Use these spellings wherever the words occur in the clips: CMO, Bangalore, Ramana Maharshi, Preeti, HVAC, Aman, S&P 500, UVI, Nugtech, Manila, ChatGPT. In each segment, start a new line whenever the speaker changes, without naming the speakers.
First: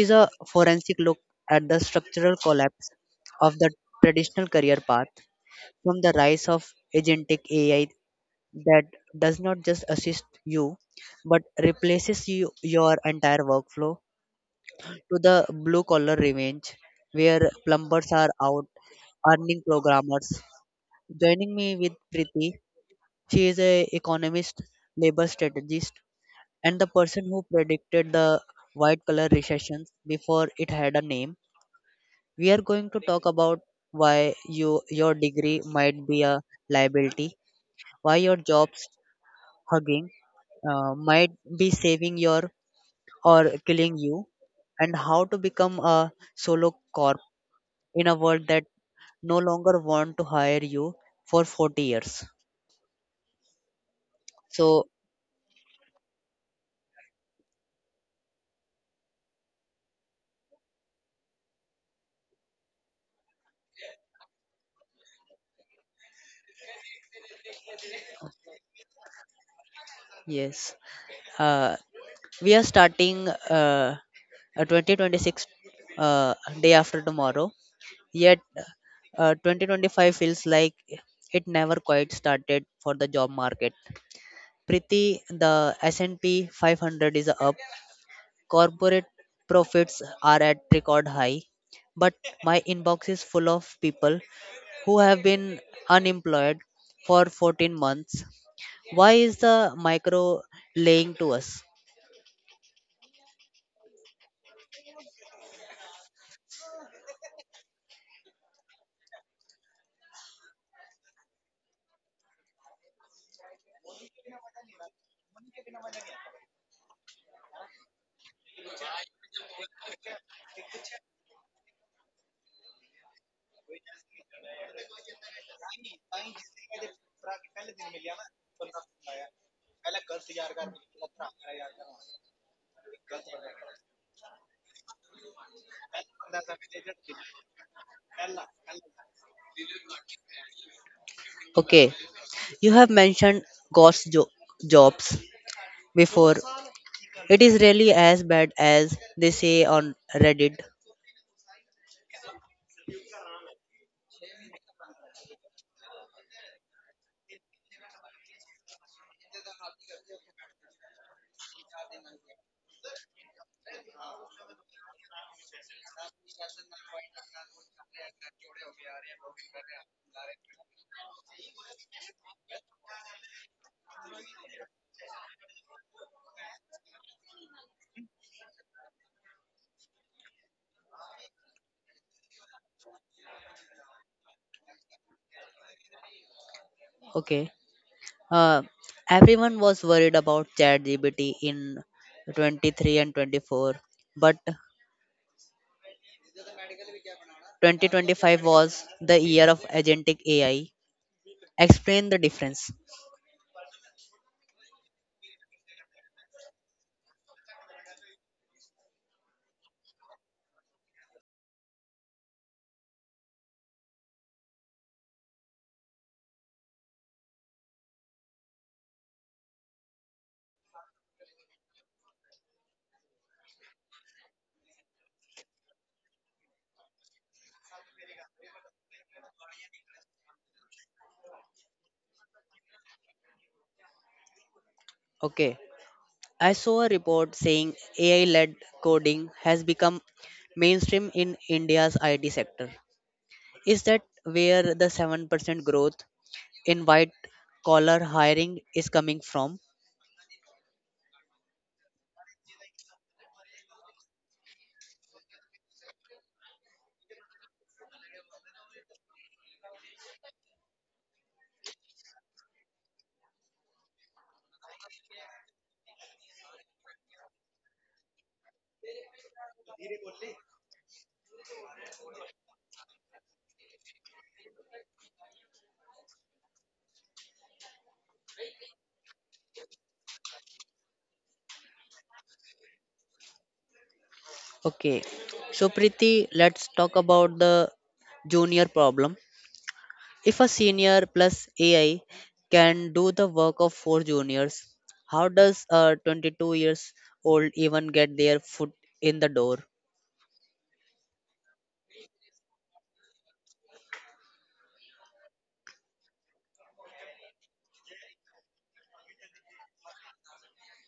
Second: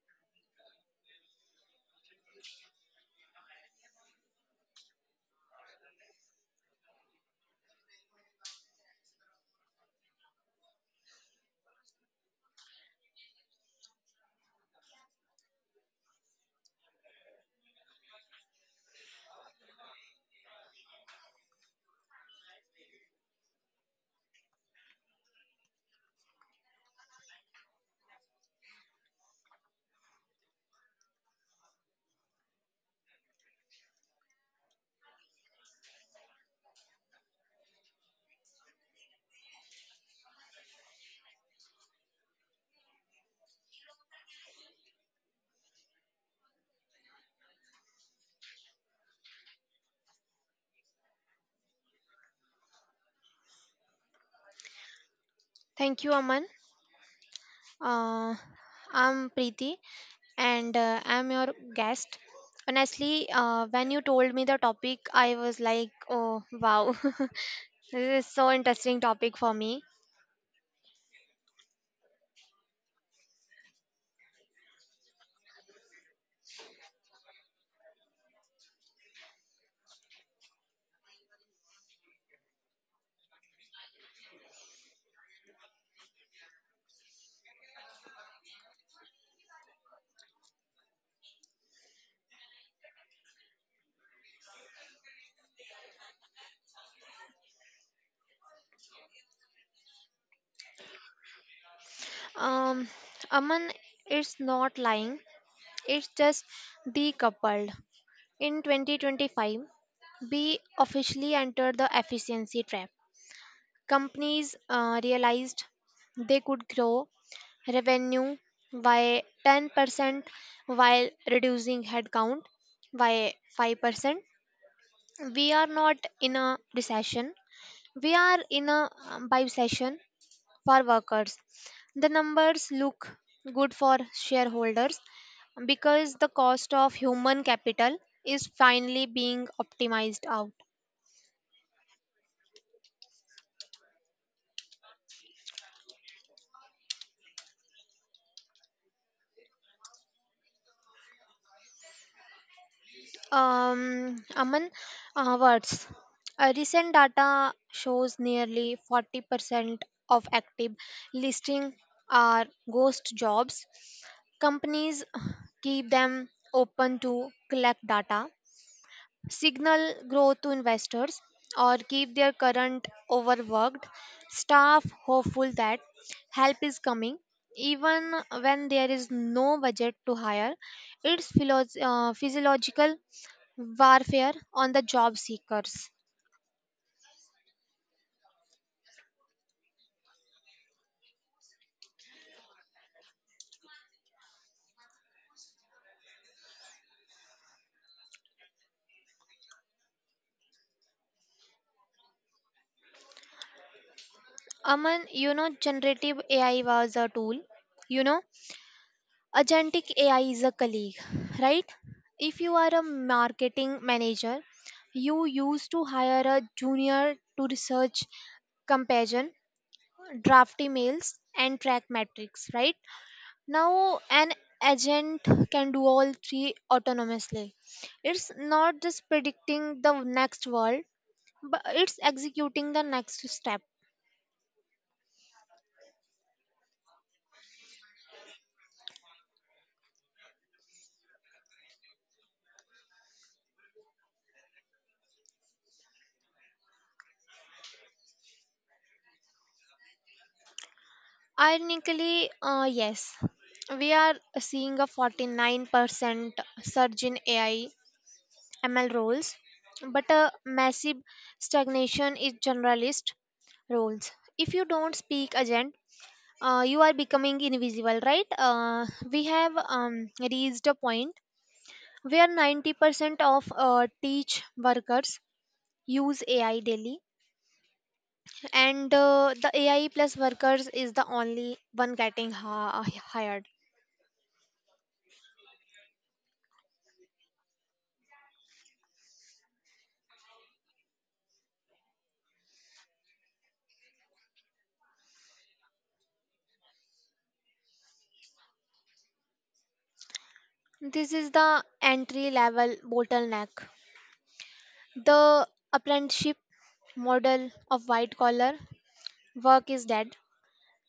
is a forensic look at the structural collapse of the traditional career path, from the rise of agentic AI that does not just assist you but replaces you, your entire workflow, to the blue collar revenge, where plumbers are out earning programmers. Joining me with Preeti, she is a economist, labor strategist, and the person who predicted the white collar recessions before it had a name. We are going to talk about why your degree might be a liability, why your job's hugging might be saving your or killing you, and how to become a solo corp in a world that no longer want to hire you for 40 years. So,
Thank you, Aman. Uh, I'm Preeti and I'm your guest. Honestly, when you told me the topic, I was like, oh, wow, this is so interesting topic for me.
yes, uh, we are starting a 2026 uh, day after tomorrow, yet 2025 feels like it never quite started for the job market. Priti, the S&P 500 is up. Corporate profits are at record high, but my inbox is full of people who have been unemployed for 14 months. Why is the micro laying to us?
Um, Aman, it's not lying, it's just decoupled. In 2025, we officially entered the efficiency trap. Companies realized they could grow revenue by 10% while reducing headcount by 5%. We are not in a recession, we are in a buy session for workers. The numbers look good for shareholders because the cost of human capital is finally being optimized out.
Okay, you have mentioned ghost jobs before. It is really as bad as they say on Reddit.
Aman, words. Recent data shows nearly 40% of active listing are ghost jobs. Companies keep them open to collect data signal growth to investors or keep their current overworked staff hopeful that help is coming even when there is no budget to hire. It's physiological warfare on the job seekers.
Okay, uh, everyone was worried about ChatGPT in 23 and 24, but 2025 was the year of agentic AI. Explain the difference.
Aman, you know generative AI was a tool, you know agentic AI is a colleague, right? If you are a marketing manager, you used to hire a junior to research comparison, draft emails, and track metrics, right? Now, an agent can do all three autonomously. It's not just predicting the next world, but it's executing the next step.
Okay, I saw a report saying AI led coding has become mainstream in India's IT sector. Is that where the 7% growth in white collar hiring is coming from?
Ironically, yes, we are seeing a 49% surge in AI ML roles, but a massive stagnation in generalist roles. If you don't speak agent, you are becoming invisible, right? We have reached a point where 90% of teach workers use AI daily, and the AI plus workers is the only one getting hired.
Okay, so Priti, let's talk about the junior problem. If a senior plus AI can do the work of four juniors, how does a 22 years old even get their foot in the door?
This is the entry level bottleneck. The apprenticeship model of white collar work is dead.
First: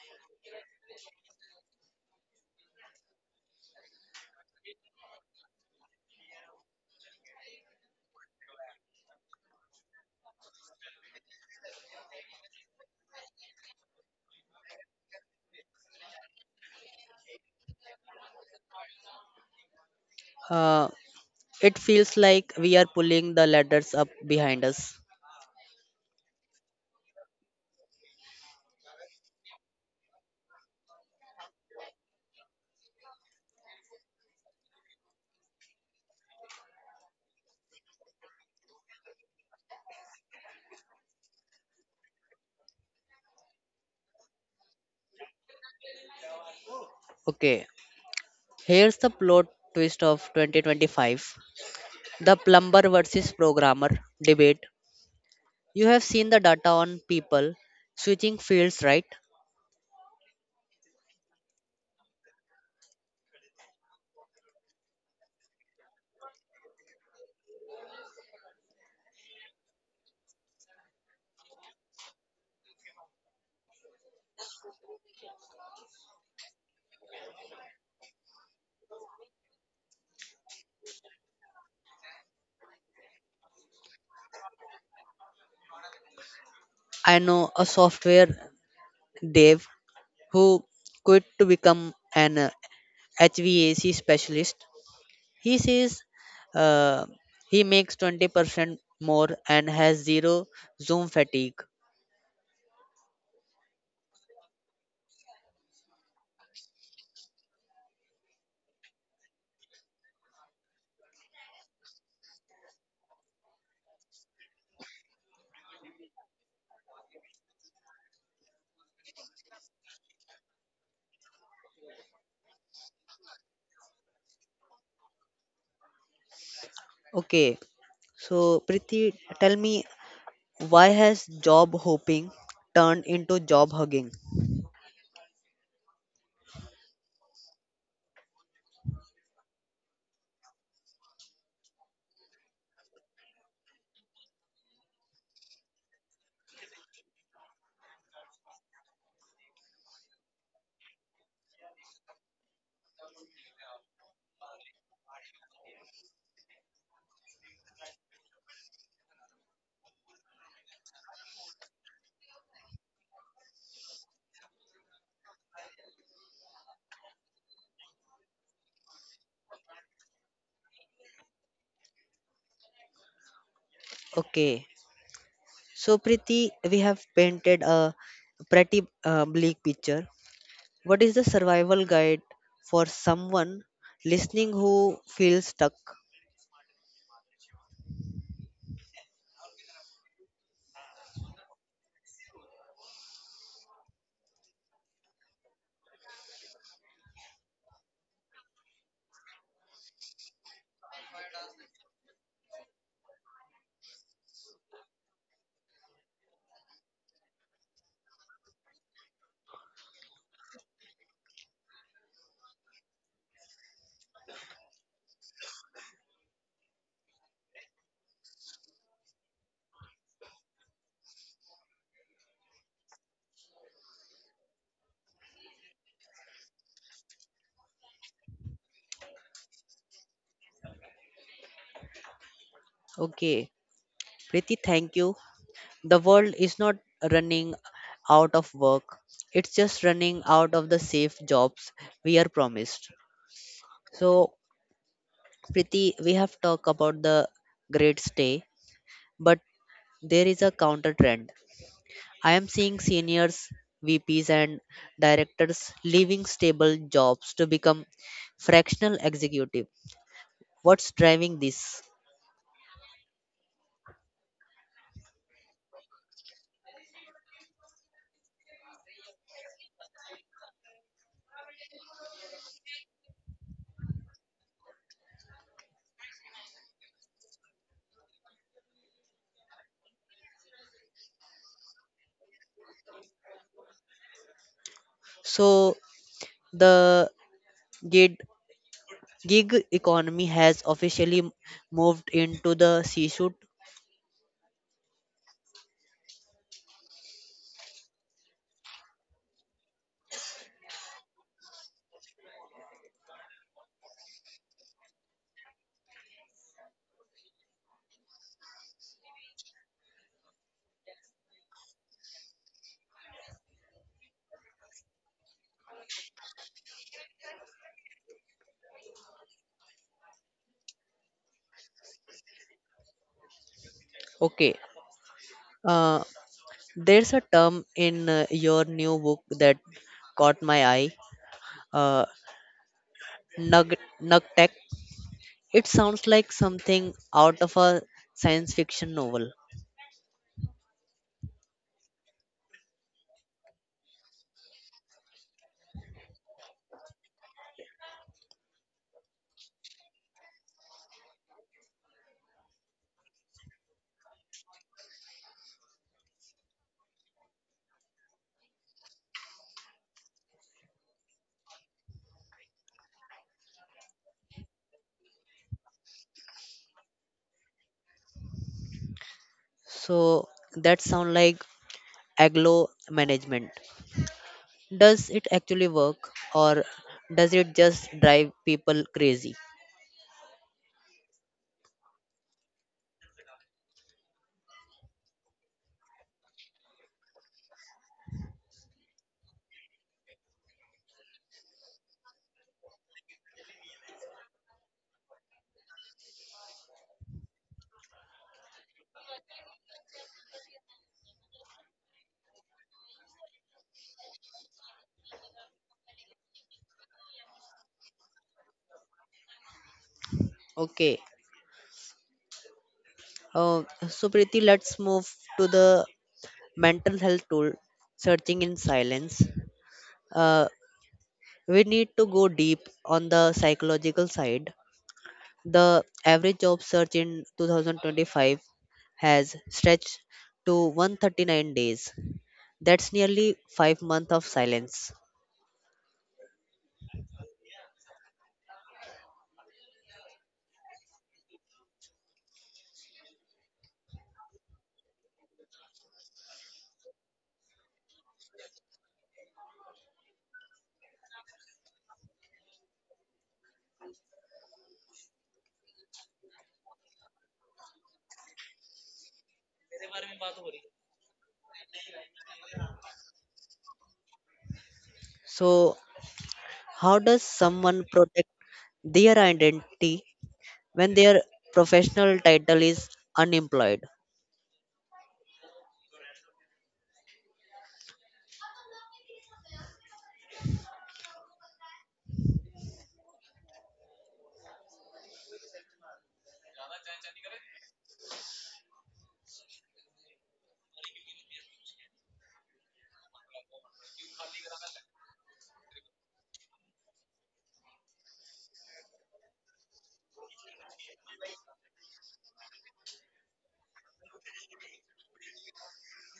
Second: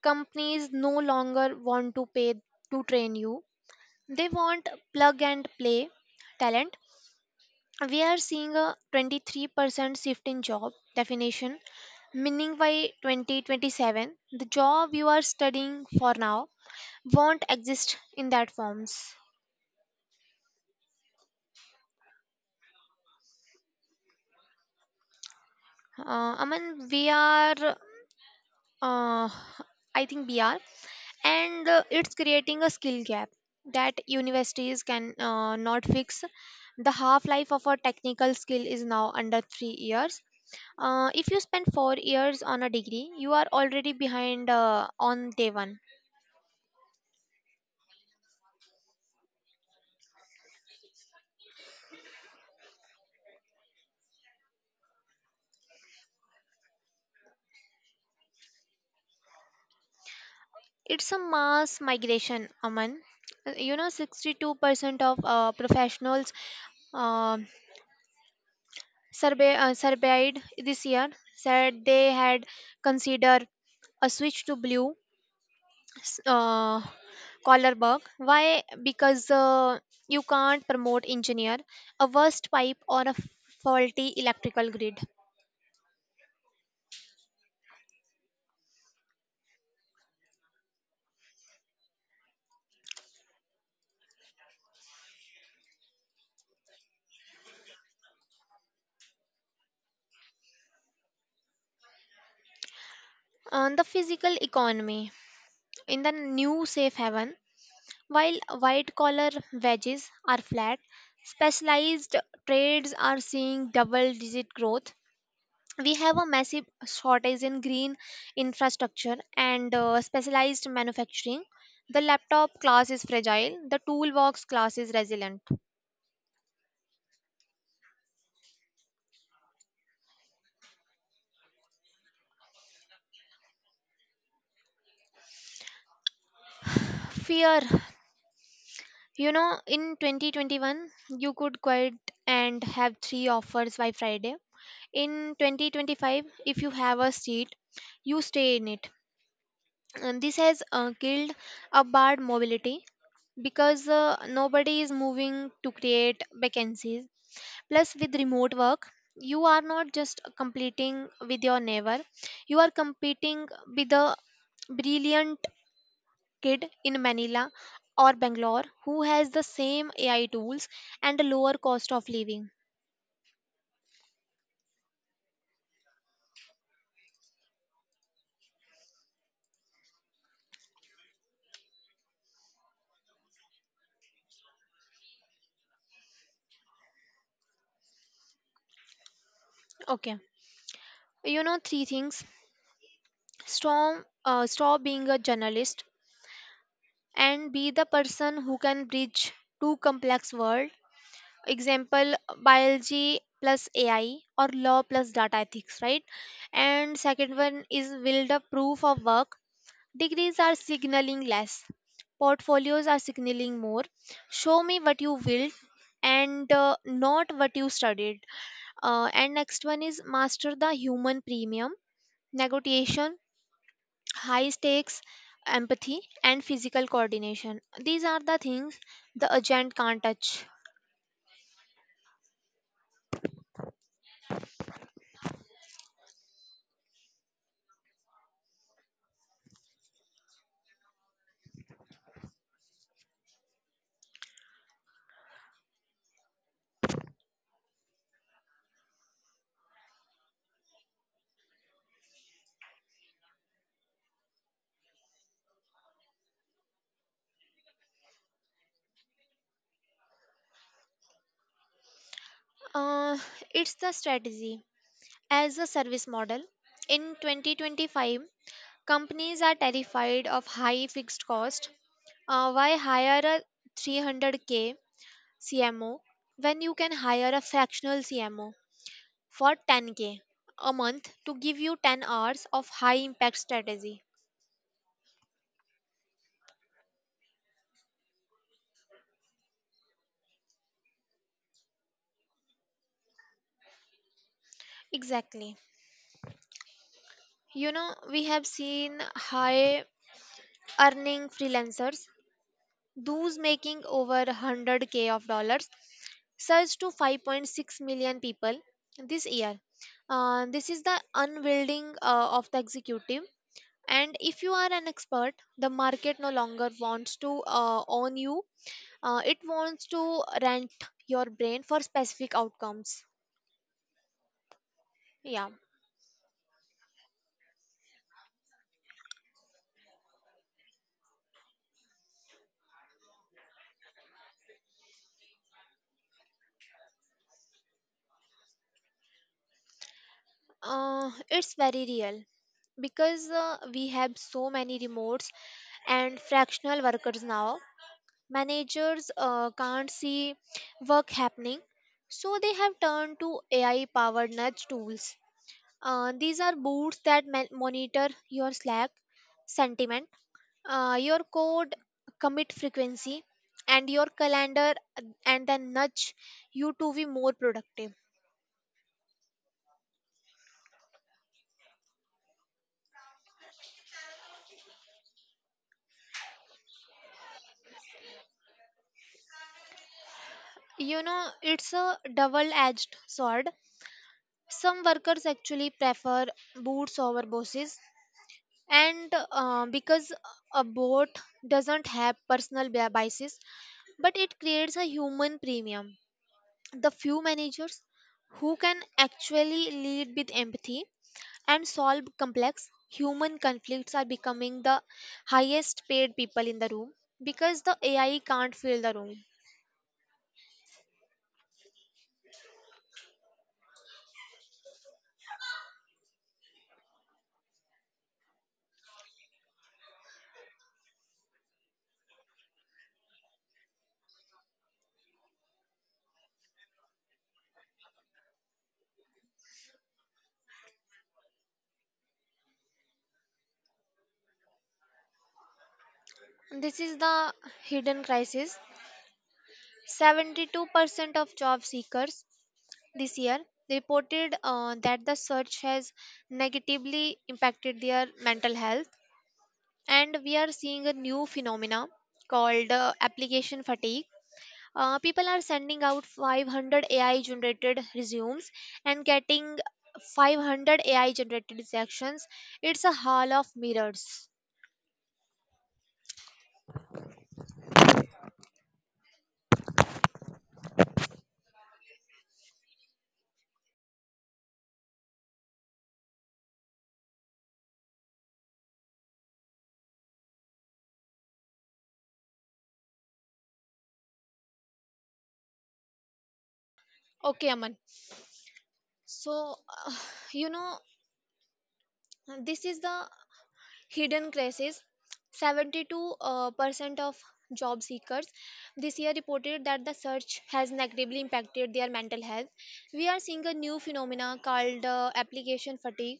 Companies no longer want to pay to train you. They want plug and play talent. We are seeing a 23% shift in job definition, meaning by 2027, the job you are studying for now won't exist in that forms.
Uh, It feels like we are pulling the ladders up behind us.
Uh, Aman, we are, uh, I think we are, and it's creating a skill gap that universities can not fix. The half life of a technical skill is now under 3 years. If you spend 4 years on a degree, you are already behind on day one.
Okay, here's the plot twist of 2025: the plumber versus programmer debate. You have seen the data on people switching fields, right?
It's a mass migration, Aman. You know, 62% of professionals uh, surveyed this year said they had considered a switch to blue s- uh, collar work. Why? Because you can't promote engineer, a worst pipe, or a faulty electrical grid.
I know a software dev who quit to become an HVAC specialist. He says uh, he makes 20% more and has zero Zoom fatigue.
On the physical economy, in the new safe haven, while white collar wages are flat, specialized trades are seeing double digit growth. We have a massive shortage in green infrastructure and specialized manufacturing. The laptop class is fragile, the toolbox class is resilient.
Okay, so, Priti, tell me why has job hoping turned into job hugging?
Fear, you know, in 2021, you could quit and have three offers by Friday. In 2025, if you have a seat, you stay in it. And this has killed a bad mobility because nobody is moving to create vacancies. Plus, with remote work, you are not just competing with your neighbor, you are competing with the brilliant kid in Manila or Bangalore who has the same AI tools and a lower cost of living.
Okay. So, Priti, we have painted a pretty bleak picture. What is the survival guide for someone listening who feels stuck?
Okay, you know three things. Stop, stop being a journalist and be the person who can bridge two complex world. Example, biology plus AI or law plus data ethics, right? And second one is build a proof of work. Degrees are signaling less, portfolios are signaling more. Show me what you built and not what you studied. And next one is master the human premium: negotiation, high stakes, empathy, and physical coordination. These are the things the agent can't touch.
Okay. Priti, thank you. The world is not running out of work, it's just running out of the safe jobs we are promised. So, Priti, we have talked about the great stay, but there is a counter trend. I am seeing seniors, VPs, and directors leaving stable jobs to become fractional executive. What's driving this?
Uh, it's the strategy as a service model. In 2025, companies are terrified of high fixed cost. Why hire a 300k CMO when you can hire a fractional CMO for 10k a month to give you 10 hours of high impact strategy?
So, the gig, gig economy has officially moved into the C suite.
Exactly. You know, we have seen high earning freelancers, those making over 100k of dollars, surged to 5.6 million people this year. This is the unwielding of the executive. And if you are an expert, the market no longer wants to own you. It wants to rent your brain for specific outcomes.
Okay,
Yeah,
uh, there's a term in your new book that caught my eye. Uh, Nug Nugtech. It sounds like something out of a science fiction novel.
it's very real because we have so many remotes and fractional workers now. Managers can't see work happening, so they have turned to AI powered nudge tools. These are bots that monitor your slack sentiment, your code commit frequency, and your calendar, and then nudge you to be more productive.
So that sounds like aglo management. Does it actually work or does it just drive people crazy?
You know, it's a double edged sword. Some workers actually prefer boots over bosses, and because a boat doesn't have personal biases. But it creates a human premium. The few managers who can actually lead with empathy and solve complex human conflicts are becoming the highest paid people in the room, because the AI can't fill the room.
Okay. Uh, so, Preeti, let's move to the mental health tool searching in silence. Uh, we need to go deep on the psychological side. The average job search in 2025 has stretched to 139 days. That's nearly 5 months of silence.
This is the hidden crisis. 72% of job seekers this year, they reported that the search has negatively impacted their mental health. And we are seeing a new phenomena called application fatigue. People are sending out 500 AI generated resumes and getting 500 AI generated rejections. It's a hall of mirrors.
So, how does someone protect their identity when their professional title is unemployed?
Okay, Aman, so uh, you know, this is the hidden crisis. 72% of job seekers this year reported that the search has negatively impacted their mental health. We are seeing a new phenomena called application fatigue,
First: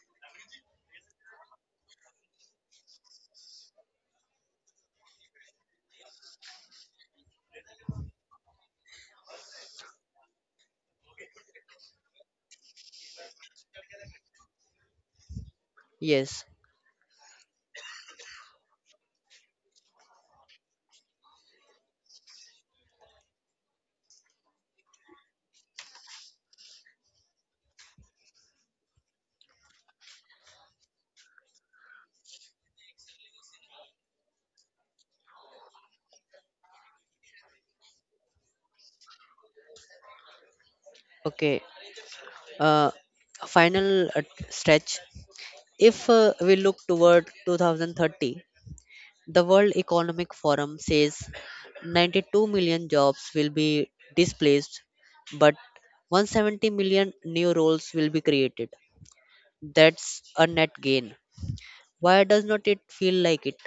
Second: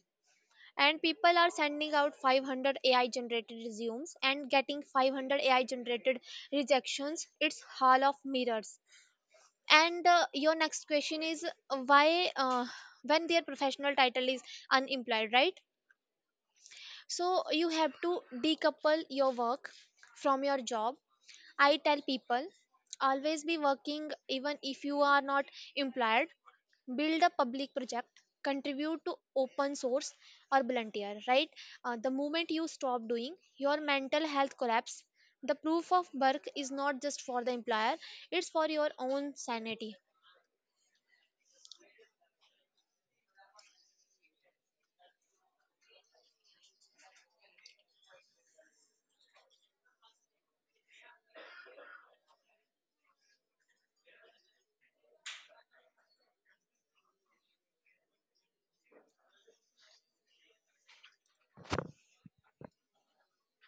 and people are sending out 500 AI generated resumes and getting 500 AI generated rejections. It's hall of mirrors. And your next question is why, when their professional title is unemployed, right?
Yes.
So you have to decouple your work from your job. I tell people, always be working, even if you are not employed. Build a public project, contribute to open source, or volunteer, right? The moment you stop doing, your mental health collapse. The proof of work is not just for the employer, it's for your own sanity.
Okay. Uh, Final stretch. If we look toward 2030, the World Economic Forum says 92 million jobs will be displaced, but 170 million new roles will be created. That's a net gain. Why does not it feel like it?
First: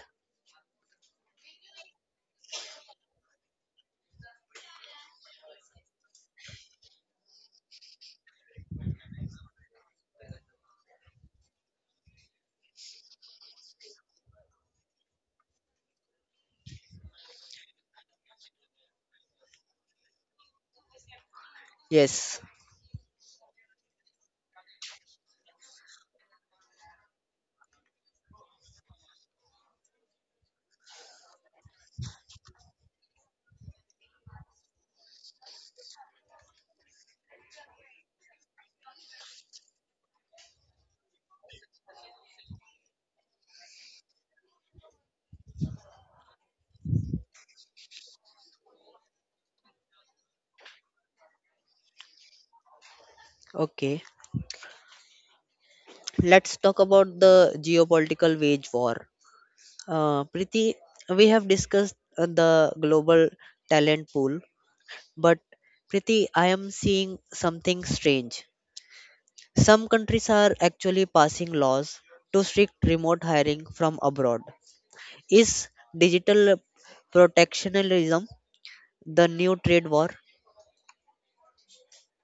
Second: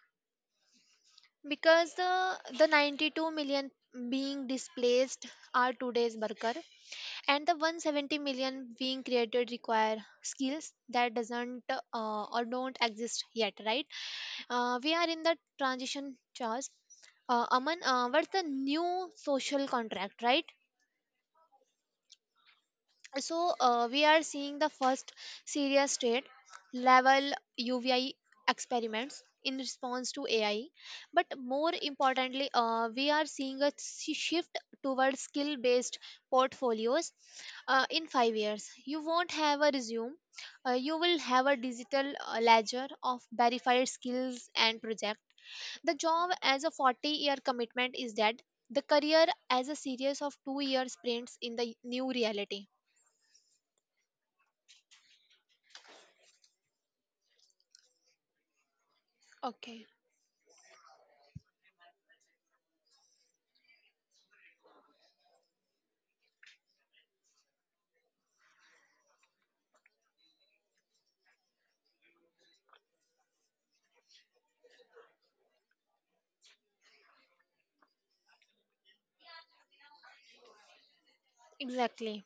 Because the 92 million being displaced are today's worker, and the 170 million being created require skills that doesn't or don't exist yet, right? We are in the transition phase. Aman, what's the new social contract, right?
Yes.
So we are seeing the first serious state level UVI experiments in response to AI. But more importantly, we are seeing a shift towards skill based portfolios. In 5 years you won't have a resume. You will have a digital ledger of verified skills and project. The job as a 40-year commitment is dead. The career as a series of 2-year sprints in the new reality.
Okay. Let's talk about the geopolitical wage war.
Okay.
Priti, we have discussed the global talent pool, but Priti, I am seeing something strange. Some countries are actually passing laws to restrict remote hiring from abroad. Is digital protectionism the new trade war?
Exactly.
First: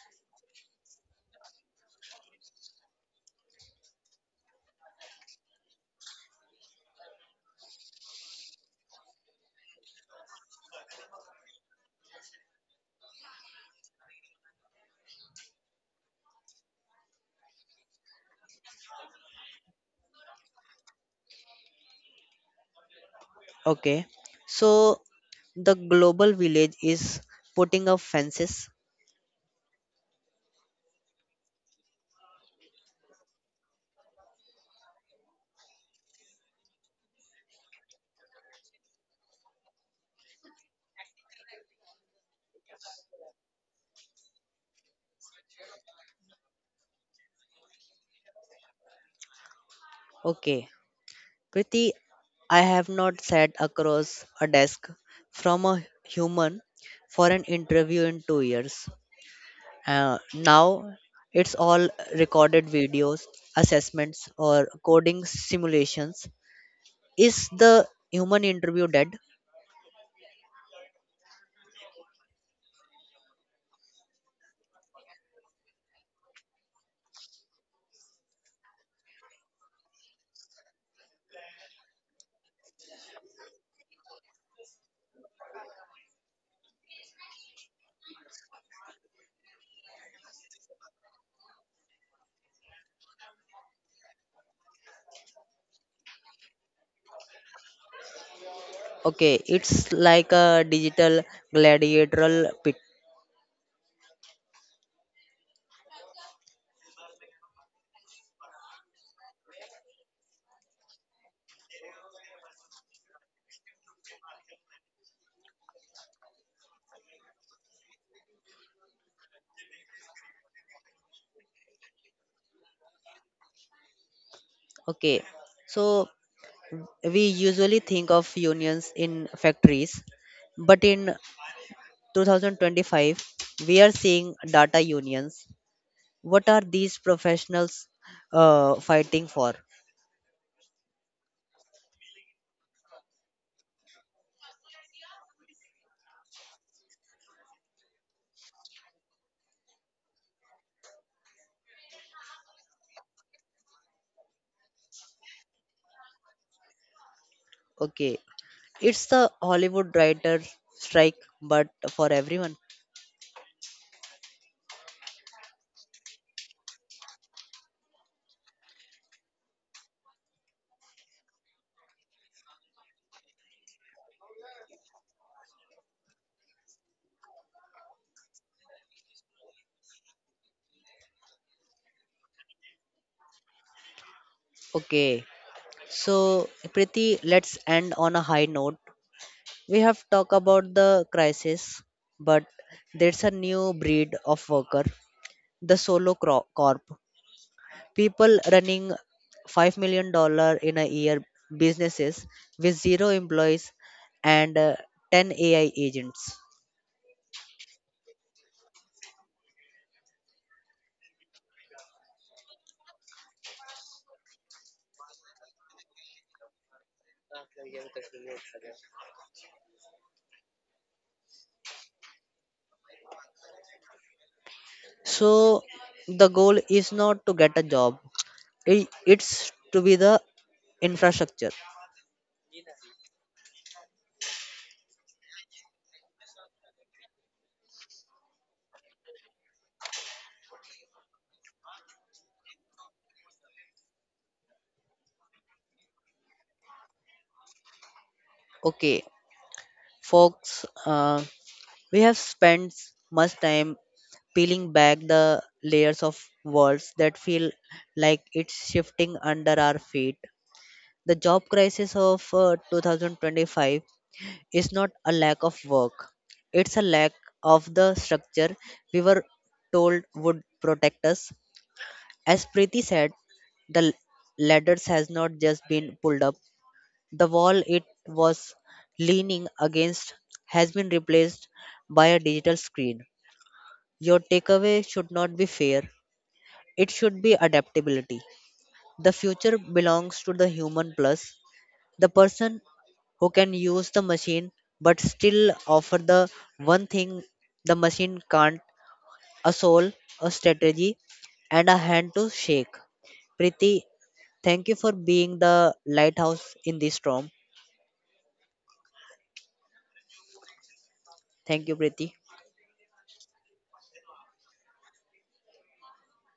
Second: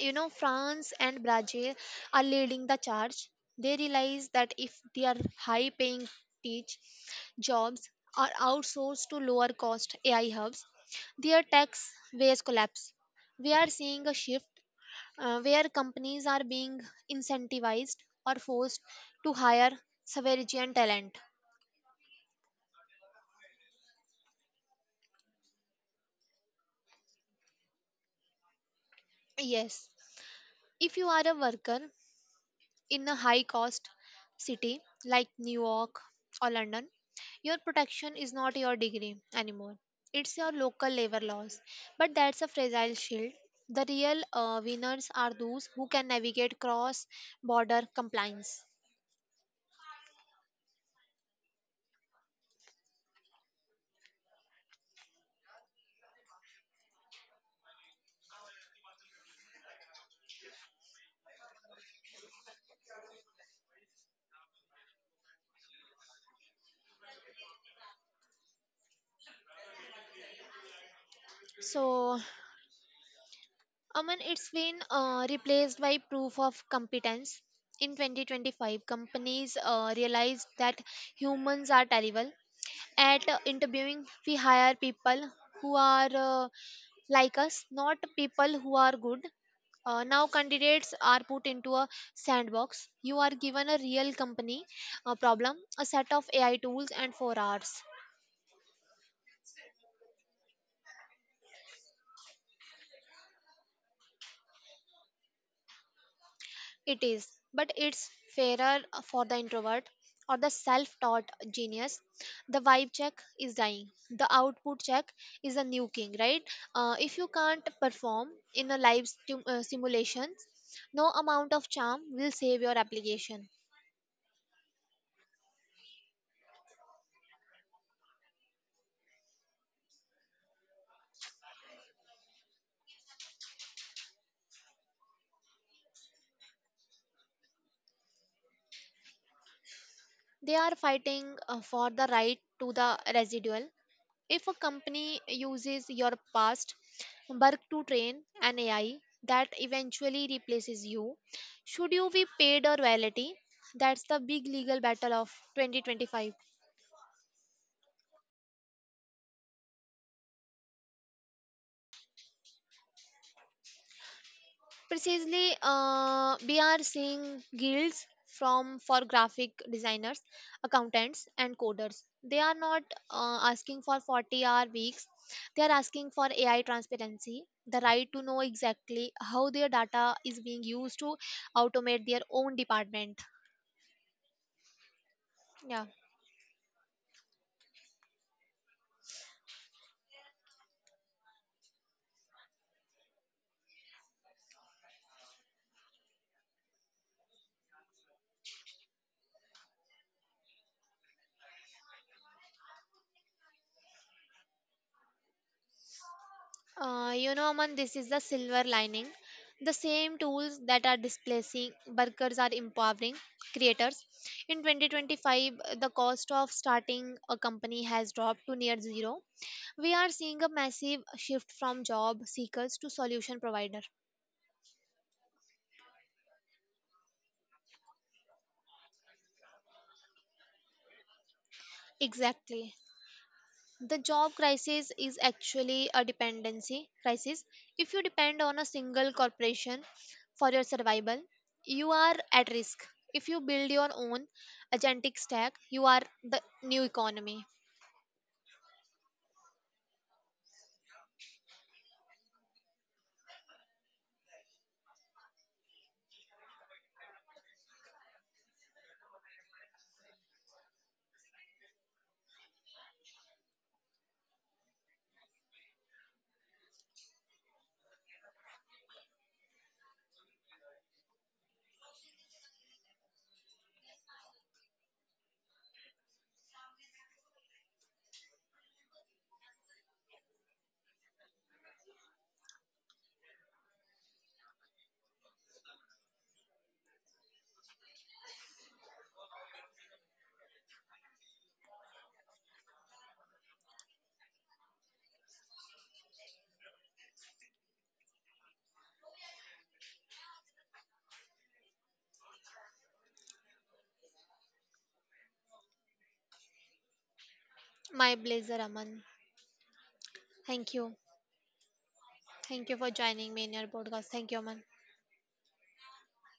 You know, France and Brazil are leading the charge. They realize that if their high paying teach jobs are outsourced to lower cost AI hubs, their tax base collapse. We are seeing a shift where companies are being incentivized or forced to hire sovereign talent.
Okay, so the global village is putting up fences.
Yes, if you are a worker in a high cost city like New York or London, your protection is not your degree anymore. It's your local labor laws. But that's a fragile shield. The real winners are those who can navigate cross border compliance.
Okay, Priti, I have not sat across a desk from a human for an interview in 2 years. Now it's all recorded videos, assessments, or coding simulations. Is the human interview dead?
So, Aman, it's been replaced by proof of competence. In 2025, companies realized that humans are terrible at interviewing. We hire people who are like us, not people who are good. Now, candidates are put into a sandbox. You are given a real company a problem, a set of AI tools, and 4 hours.
Okay, it's like a digital gladiatorial pit.
It is, but it's fairer for the introvert or the self taught genius. The vibe check is dying, the output check is a new king, right? If you can't perform in a live simulation, no amount of charm will save your application.
Okay, so we usually think of unions in factories, but in 2025, we are seeing data unions. What are these professionals fighting for?
They are fighting for the right to the residual. If a company uses your past work to train an AI that eventually replaces you, should you be paid or royalty? That's the big legal battle of 2025.
Okay, it's the Hollywood writers' strike, but for everyone.
Precisely, we are seeing guilds from for graphic designers, accountants, and coders. They are not asking for 40-hour weeks, they are asking for AI transparency, the right to know exactly how their data is being used to automate their own department.
Okay,
Yeah.
so Priti, let's end on a high note. We have talked about the crisis, but there's a new breed of worker, the solo corp. People running $5 million in a year businesses with zero employees and 10 AI agents.
You know, Aman, this is the silver lining. The same tools that are displacing workers are empowering creators. In 2025, the cost of starting a company has dropped to near zero. We are seeing a massive shift from job seekers to solution provider.
So the goal is not to get a job. It's to be the infrastructure.
Exactly. The job crisis is actually a dependency crisis. If you depend on a single corporation for your survival, you are at risk. If you build your own agentic stack, you are the new economy.
Okay, folks, we have spent much time peeling back the layers of worlds that feel like it's shifting under our feet. The job crisis of 2025 is not a lack of work, it's a lack of the structure we were told would protect us. As Preeti said, the ladders has not just been pulled up. The wall it was leaning against has been replaced by a digital screen. Your takeaway should not be fear, it should be adaptability. The future belongs to the human plus, the person who can use the machine but still offer the one thing the machine can't: a soul, a strategy, and a hand to shake. Priti, thank you for being the lighthouse in this storm.
My blazer, Aman. Thank you.
Thank you, Priti.
Thank you for joining me in your podcast. Thank you, Aman.